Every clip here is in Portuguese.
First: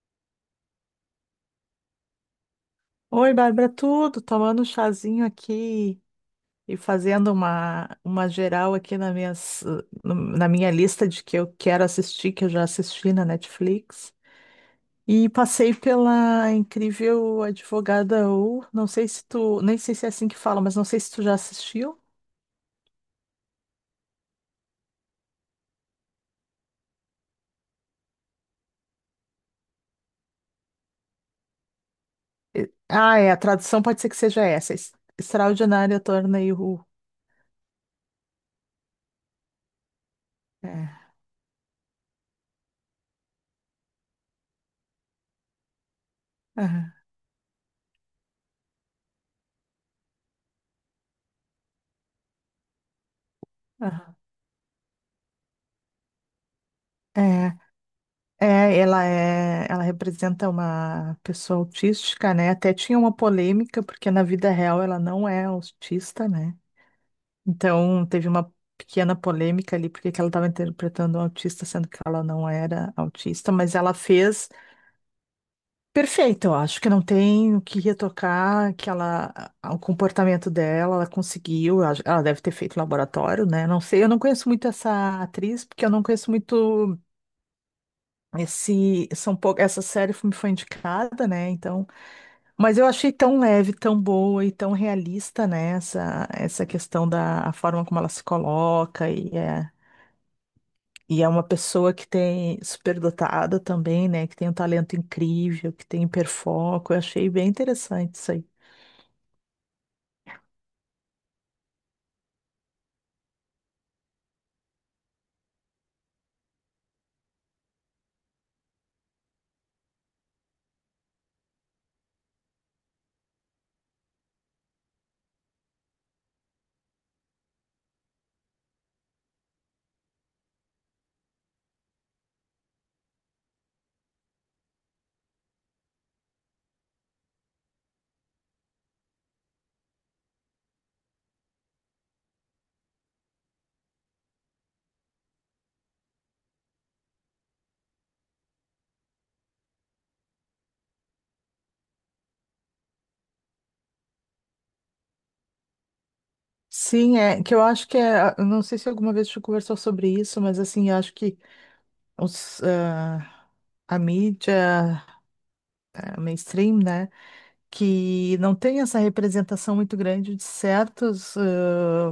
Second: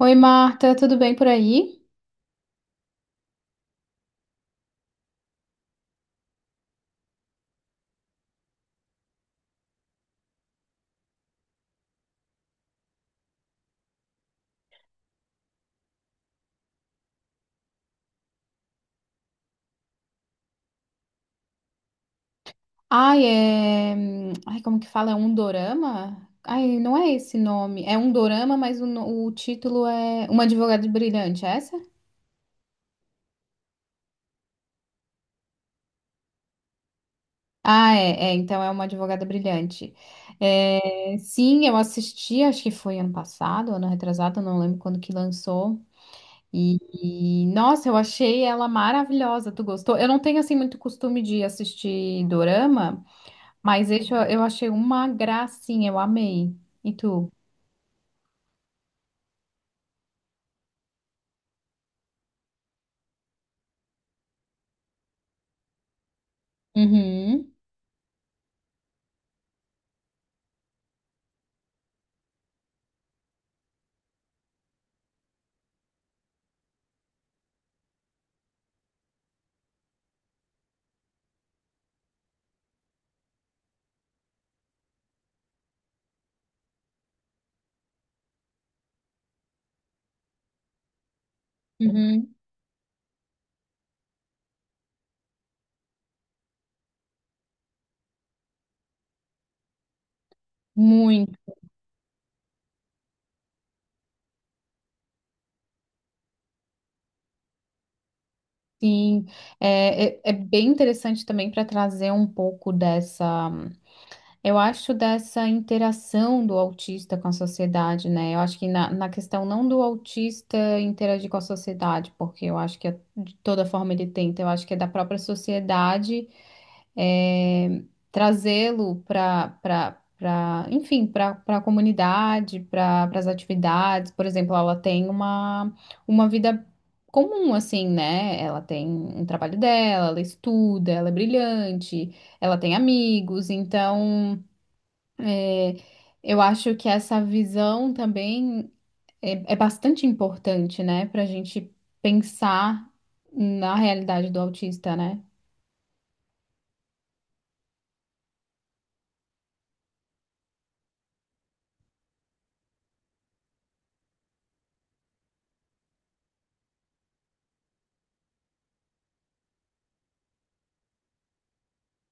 Oi, Marta, tudo bem por aí? Oi, Bárbara, tudo? Tomando um chazinho aqui e fazendo uma geral aqui na, minhas, no- na minha lista de que eu quero assistir, que eu já assisti na Netflix. E passei pela incrível Advogada U. Não sei se tu, nem sei se é assim que fala, mas não sei se tu já assistiu. Ai, é. Ai, como que fala? É um dorama? Ai, não é esse nome. É um dorama, mas o, no- o título é Uma Advogada Brilhante, é essa? Ah, é, a tradução pode ser que seja essa. Extraordinária Tornei U. Ah, é, então é Uma Advogada Brilhante. É. É, sim, eu assisti, acho que foi ano passado, ano retrasado, não lembro quando que lançou. E, Aham, nossa, eu achei ela maravilhosa. Tu gostou? Eu não tenho assim muito costume de assistir dorama. Mas esse eu, aham. eu achei uma gracinha, eu amei. E tu? É. É, ela representa uma pessoa autística, né? Até tinha uma polêmica, porque na vida real ela não é autista, né? Uhum, Então teve uma pequena polêmica ali, porque que ela estava interpretando um autista, sendo que ela não era autista, mas ela fez perfeito, eu acho que não tem o que retocar, que ela, o comportamento dela, ela conseguiu, ela deve ter feito laboratório, né? Não sei, eu não conheço muito essa atriz, porque eu não conheço muito. Essa série me foi indicada, né? Então, uhum. mas eu achei tão leve, tão boa e tão realista, né? Essa questão da a forma como ela se coloca e é uma Muito, pessoa que tem superdotada também, né? Que tem um talento incrível, que tem hiperfoco. Eu achei bem interessante isso aí. sim. É bem interessante também para trazer um pouco dessa, eu acho, dessa interação do autista com a sociedade, né? Eu acho que na questão não do autista interagir com a sociedade, porque eu acho que de toda forma ele tenta, eu acho que é da própria sociedade eh, trazê-lo para, enfim, para a comunidade, para as atividades. Por exemplo, ela tem uma vida comum, assim, né? Ela tem um trabalho dela, ela estuda, ela é brilhante, ela tem amigos, então. É, eu acho que essa visão também é bastante importante, né, para a gente pensar na realidade do autista, né? Sim, é que eu acho que é, eu não sei se alguma vez a gente conversou sobre isso, mas assim, eu acho que os, ah, a mídia, a mainstream, né? Que não tem essa representação muito grande de certas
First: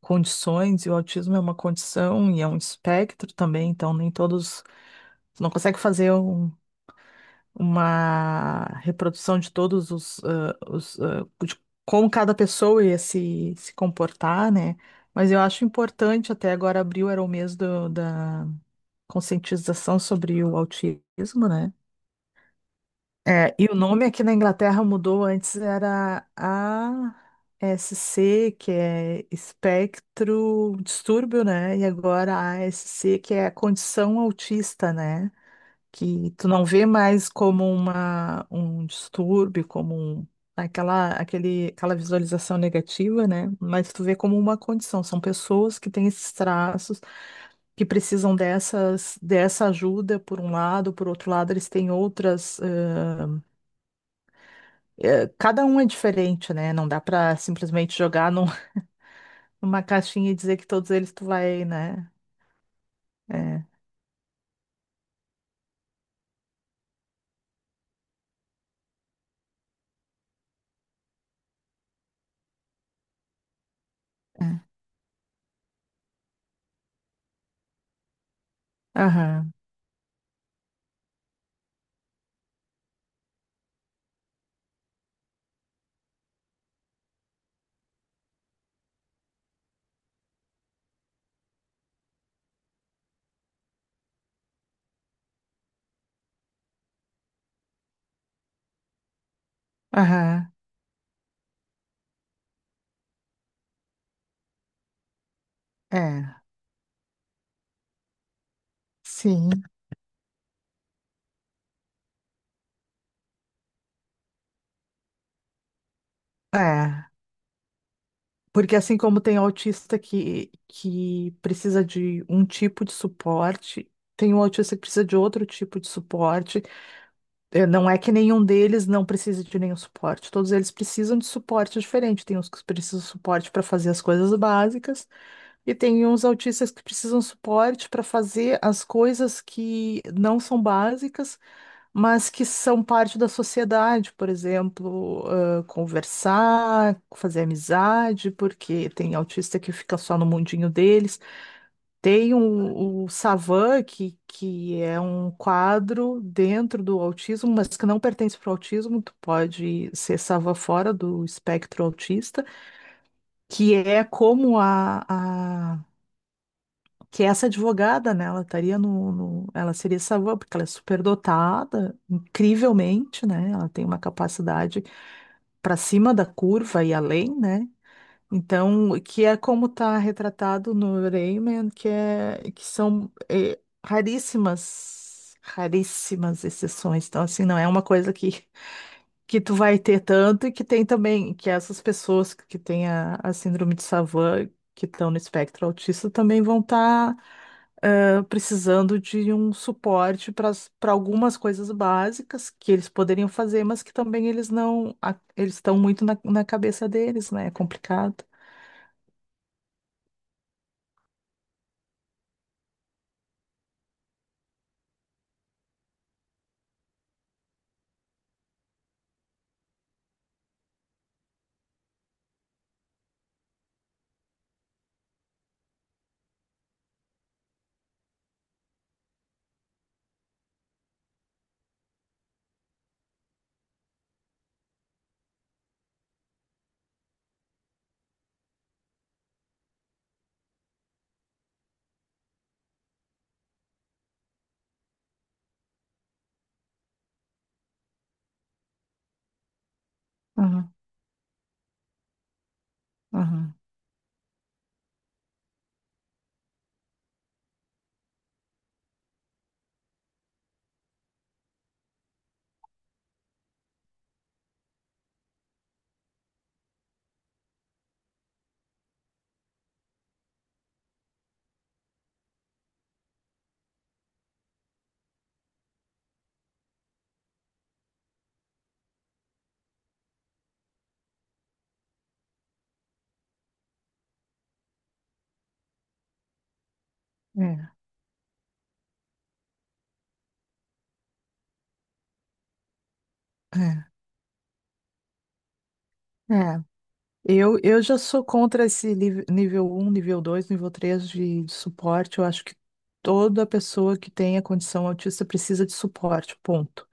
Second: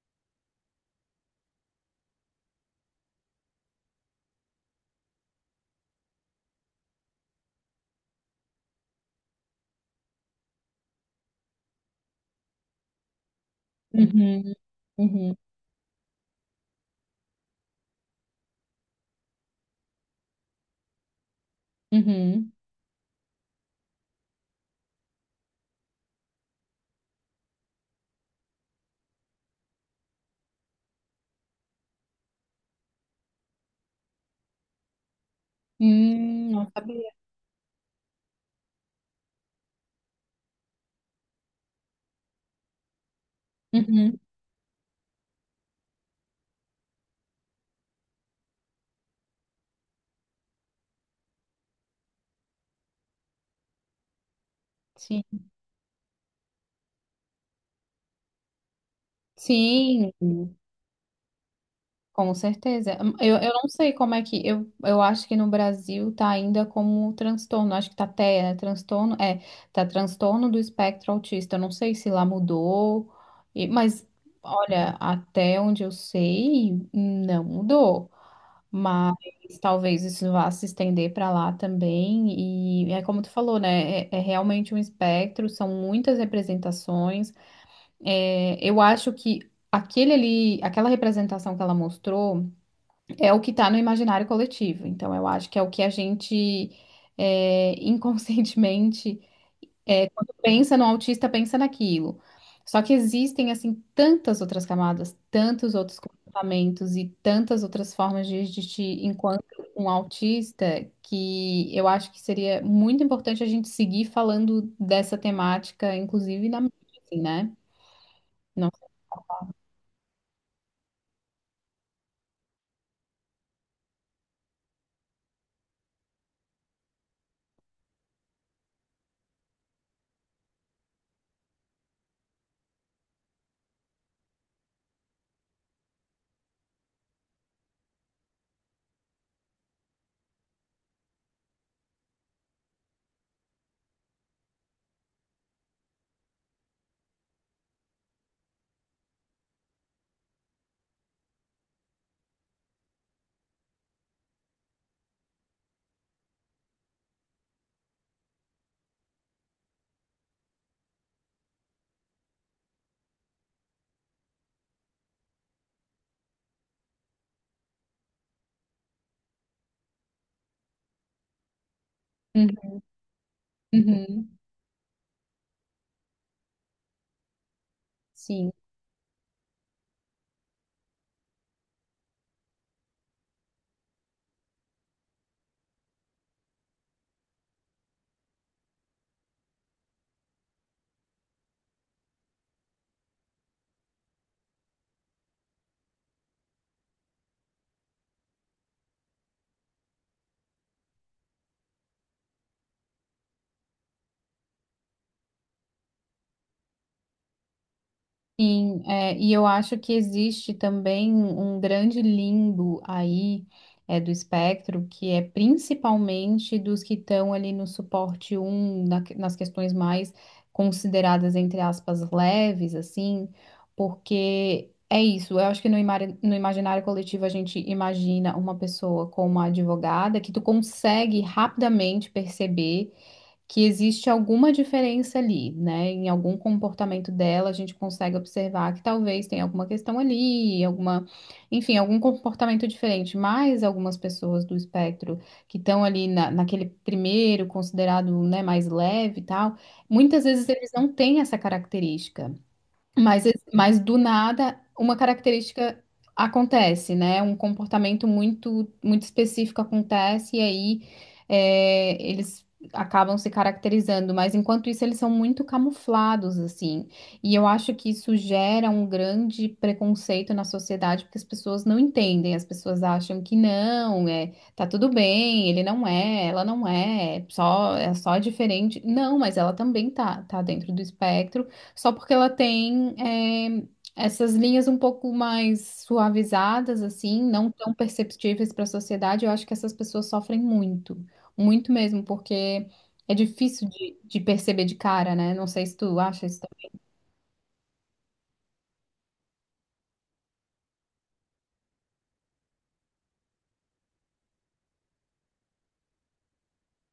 condições, e o autismo é uma condição e é um espectro também, então nem todos. Tu não consegue fazer uma reprodução de todos de como cada pessoa ia se comportar, Uhum, né? Mas uhum, eu acho importante, até agora abril era o mês da conscientização sobre o autismo, né? uhum. É, e o nome aqui na Inglaterra mudou, antes era a SC que é espectro distúrbio, né? E agora a SC que é a condição autista, né? Que tu não Não vê sabia. mais como um distúrbio, como aquela visualização negativa, né? Mas tu vê Uhum, como uma condição. São pessoas que têm esses traços que precisam dessa ajuda, por um lado, por outro lado, eles têm outras é, sim. cada um é diferente, né? Não dá pra simplesmente jogar numa Sim, caixinha e dizer que todos eles tu vai, né? com certeza. Eu É, não sei como é que. Eu acho que no Brasil tá ainda como transtorno. Acho que tá até, né? Transtorno. É, tá transtorno do espectro autista. Eu não sei se lá mudou. e- mas, é. olha, até onde eu sei, não mudou. Mas Aham, talvez isso vá se estender para lá também. E é como tu falou, né? É realmente um espectro, são muitas representações. É, eu acho que aquele ali, aquela representação que ela mostrou é o que está no imaginário coletivo. Então, eu acho que é o que a gente inconscientemente, quando aham, pensa no autista, pensa naquilo. Só que existem, assim, tantas outras camadas, tantos outros é, comportamentos e tantas outras formas de agir enquanto sim, um autista, que eu acho que seria muito importante a gente seguir falando dessa temática, inclusive na mídia, é. assim, né? Porque assim como tem autista que precisa de um tipo de suporte, tem um autista que precisa de outro tipo de suporte. É, não é que nenhum deles não precise de nenhum suporte. Todos eles precisam de suporte diferente. Tem uns que precisam de suporte para fazer as coisas básicas. E tem uns autistas que precisam suporte para fazer as coisas que não são básicas, mas que são parte da sociedade, por exemplo, conversar, fazer amizade, porque tem autista que fica só no mundinho deles. Tem o Savan, que é um quadro dentro do autismo, mas que não pertence para o autismo, tu pode ser Savan fora do espectro autista, que é como a que essa advogada, né, ela estaria ela seria savã, porque ela é superdotada, Não. incrivelmente, né, ela tem uma Uhum, capacidade para cima da curva e além, né, sim, então, que é como está retratado no Rayman, que é, que são raríssimas, raríssimas exceções, então, assim, não é uma coisa que tu vai ter tanto e que tem também, que essas pessoas que têm a síndrome de Savant, que estão no espectro autista, também vão estar precisando de um suporte para algumas coisas básicas que eles poderiam fazer, mas que também eles não, eles estão muito na cabeça deles, né? É complicado. sim, é, e eu acho que existe também um grande limbo aí, do espectro, que é principalmente dos que estão ali no suporte um nas questões mais consideradas, entre aspas, leves, assim, porque é isso, eu acho que no imaginário coletivo a gente imagina uma pessoa como uma advogada que tu consegue rapidamente perceber que existe alguma diferença ali, né? Em algum comportamento dela, a gente consegue observar que talvez tenha alguma questão ali, alguma, enfim, algum comportamento diferente. Mas algumas pessoas do espectro que estão ali na, naquele primeiro, considerado, né, mais leve e tal, muitas vezes eles Aham, não têm essa característica. Mas, aham. mas do nada, uma característica acontece, né? Um comportamento muito, muito específico acontece, e aí eles acabam se caracterizando. Mas enquanto isso, eles são muito camuflados, assim. E eu acho que isso gera um grande preconceito na sociedade, porque as pessoas não entendem, as pessoas acham que não, é, tá tudo bem, ele não é, ela não é, só, é só diferente. Não, mas ela também tá, tá dentro do espectro. Só porque ela tem essas linhas um pouco mais suavizadas, assim, não É, tão perceptíveis para a sociedade, eu acho que essas pessoas sofrem muito, muito mesmo, porque é difícil de perceber de cara, né? Não sei se tu acha é, isso. também. é. Eu já sou contra esse nível um nível 2 nível 3 de suporte. Eu acho que toda pessoa que tenha condição autista precisa de suporte, ponto.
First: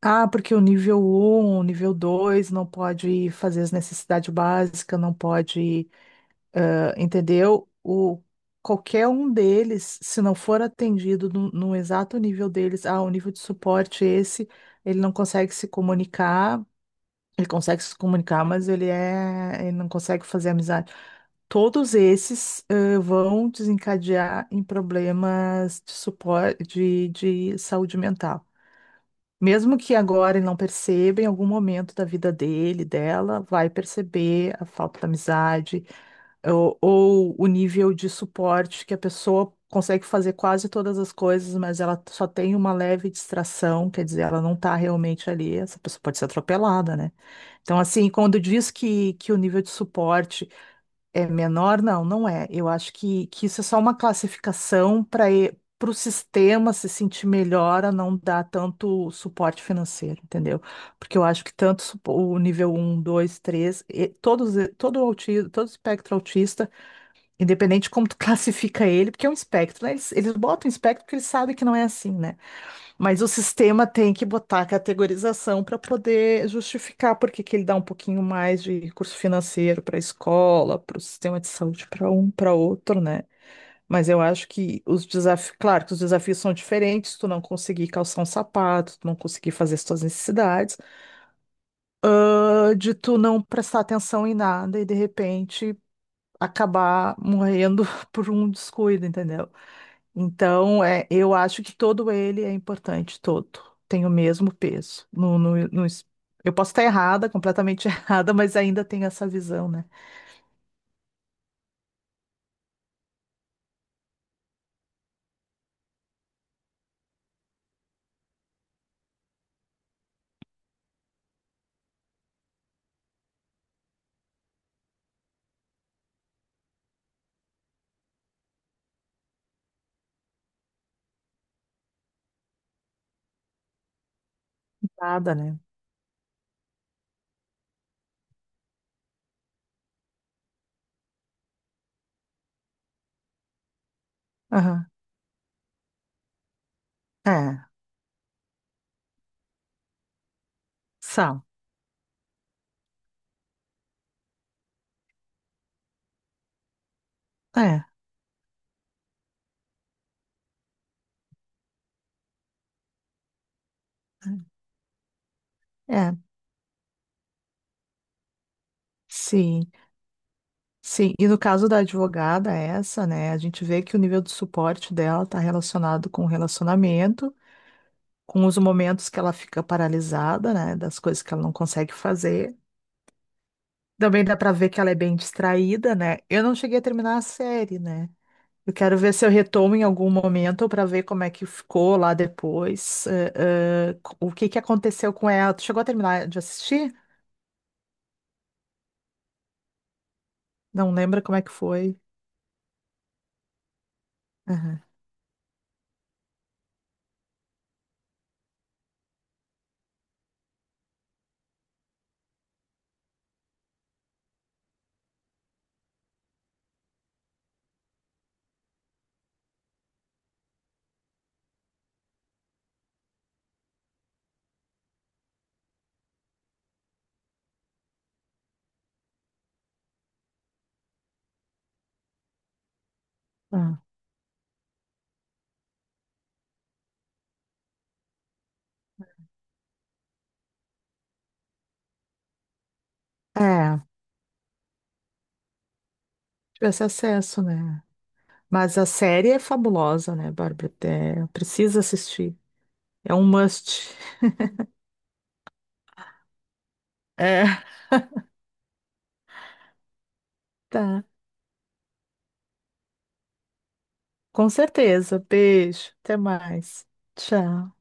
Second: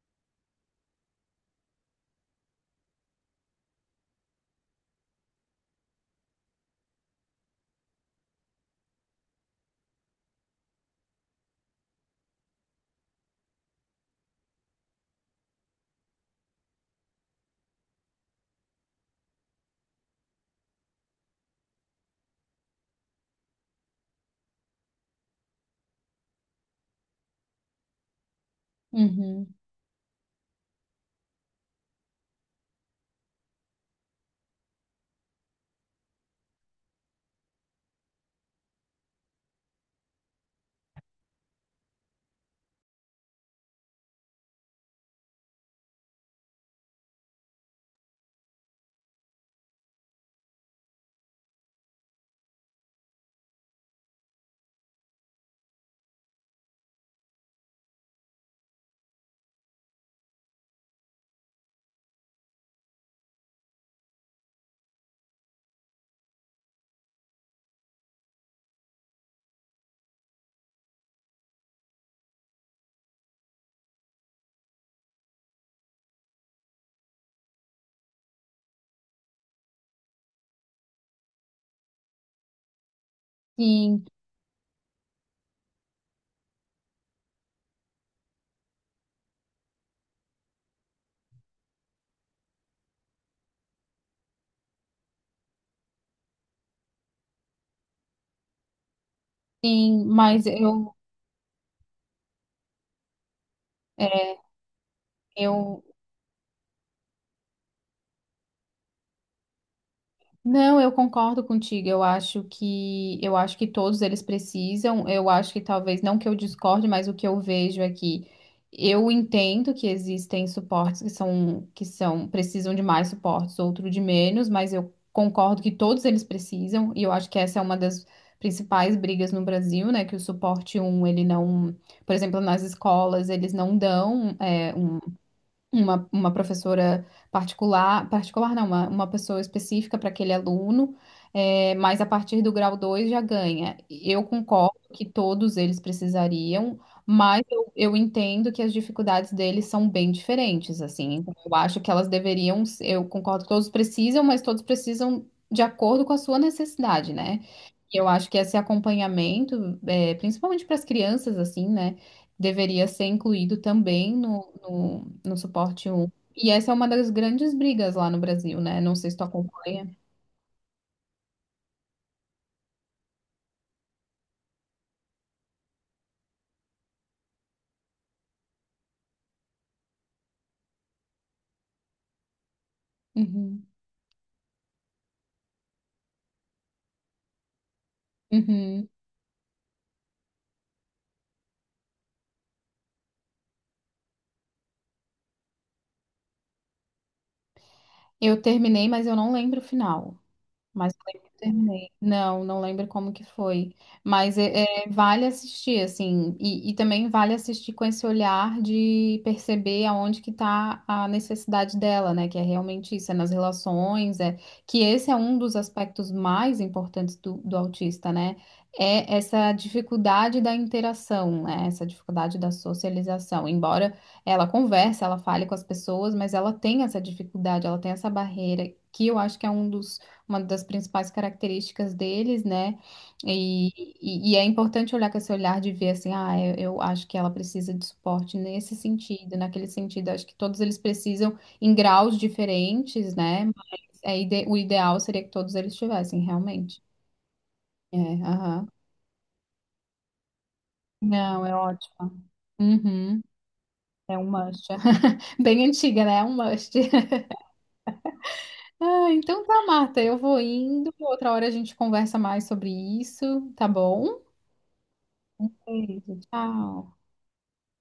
Ah, porque o nível um o nível 2 não pode fazer as necessidades básicas, não pode, entendeu? Qualquer um deles, se não for atendido no exato nível deles, o nível de suporte é esse, ele não consegue se comunicar, ele consegue se comunicar, mas ele não consegue fazer amizade. Todos esses vão desencadear em problemas de suporte, de saúde mental. Uhum. Mesmo que agora ele não perceba, em algum momento da vida dele, dela, vai perceber a falta da amizade, ou o nível de suporte que a pessoa consegue fazer quase todas as coisas, mas ela só tem uma leve distração, quer dizer, ela não está realmente ali, essa pessoa pode ser atropelada, né? Então, assim, quando diz que o nível de suporte é menor, não, não é. Eu acho que isso é só uma classificação para o sistema se sentir melhor a não dar tanto suporte financeiro, entendeu? Porque eu acho que tanto o nível um, 2, 3, e todos, todo autismo, todo espectro autista, independente de como tu classifica ele, porque é um espectro, né? Eles botam espectro porque eles sabem que não é assim, né? Mas o sistema tem que botar a categorização para poder justificar por que que ele dá um pouquinho mais de recurso financeiro para a escola, para o sistema de saúde, para um, para outro, né? Sim, Mas eu acho que os desafios, claro que os desafios são diferentes, tu não conseguir calçar um sapato, tu não conseguir fazer as tuas necessidades, de tu não prestar atenção em nada e de repente acabar morrendo por um descuido, entendeu? sim, mas Então, eu, é, eu acho que todo ele é importante, todo. Tem o é, mesmo peso. No, no, eu no es- eu posso estar errada, completamente errada, mas ainda tenho essa visão, né? Não, eu concordo contigo. Eu acho que todos eles precisam. Eu acho que talvez não que eu discorde, mas o que eu vejo é que eu entendo que existem suportes que são precisam de mais suportes, outro de menos, mas eu concordo que todos eles precisam e eu acho que essa é uma das principais brigas no Brasil, né? Que o suporte um ele não, por exemplo, nas escolas, eles não dão Nada, né? Uma professora particular, particular não, uma pessoa específica para aquele aluno, mas a partir do grau 2 já ganha. Eu concordo Aham. que todos eles precisariam, mas É, eu entendo que as dificuldades deles são bem diferentes, assim. Então, são. eu acho que elas deveriam, eu concordo que todos precisam, mas todos precisam de acordo com a sua necessidade, né? É, E eu acho que esse acompanhamento, é, principalmente para as crianças, assim, né, deveria ser incluído também no suporte é. um. É. E essa é uma das grandes brigas lá no Brasil, né? Não sei se tu Sim, acompanha. sim. E no caso da advogada, é essa, né? A gente vê que o nível de suporte dela está relacionado com o relacionamento, com os momentos que ela fica paralisada, né? Das coisas que ela não consegue fazer. Uhum, Também dá pra ver que ela é bem distraída, né? Eu não cheguei a terminar a série, né? Eu uhum. quero ver se eu retomo em algum momento pra ver como é que ficou lá depois, o que que aconteceu com ela. Tu chegou a terminar de assistir? Eu terminei, mas eu não lembro o final. Não Mas eu lembra lembro como que é que terminei. foi? Não, não lembro como que foi. Mas Aham. é, vale assistir, assim, e também vale assistir com esse olhar de perceber aonde que tá a necessidade dela, né? Que é realmente isso, é nas relações, que esse é um dos aspectos mais importantes do, do autista, né? É essa dificuldade da interação, né? Essa dificuldade da socialização. Embora ela converse, ela fale com as pessoas, mas ela tem essa dificuldade, ela tem essa barreira, que eu acho que é um dos uma das principais características deles, né? E, Ah. e é importante olhar com esse olhar de ver assim, ah, eu acho que ela precisa de suporte nesse sentido, naquele sentido, acho que todos eles precisam em graus diferentes, né? Mas É, é o ideal seria que todos eles tivessem, realmente. tivesse acesso, né? É, aham. Mas a série é fabulosa, né, Bárbara? É, Não, é precisa ótimo. assistir. É Uhum. um must. É um must. Bem antiga, né? É um must. É, Ah, então tá, Marta, eu vou indo. tá. Outra hora a gente conversa mais sobre isso, tá bom? Com certeza. Beijo. Beijo, Até mais. tchau. Tchau.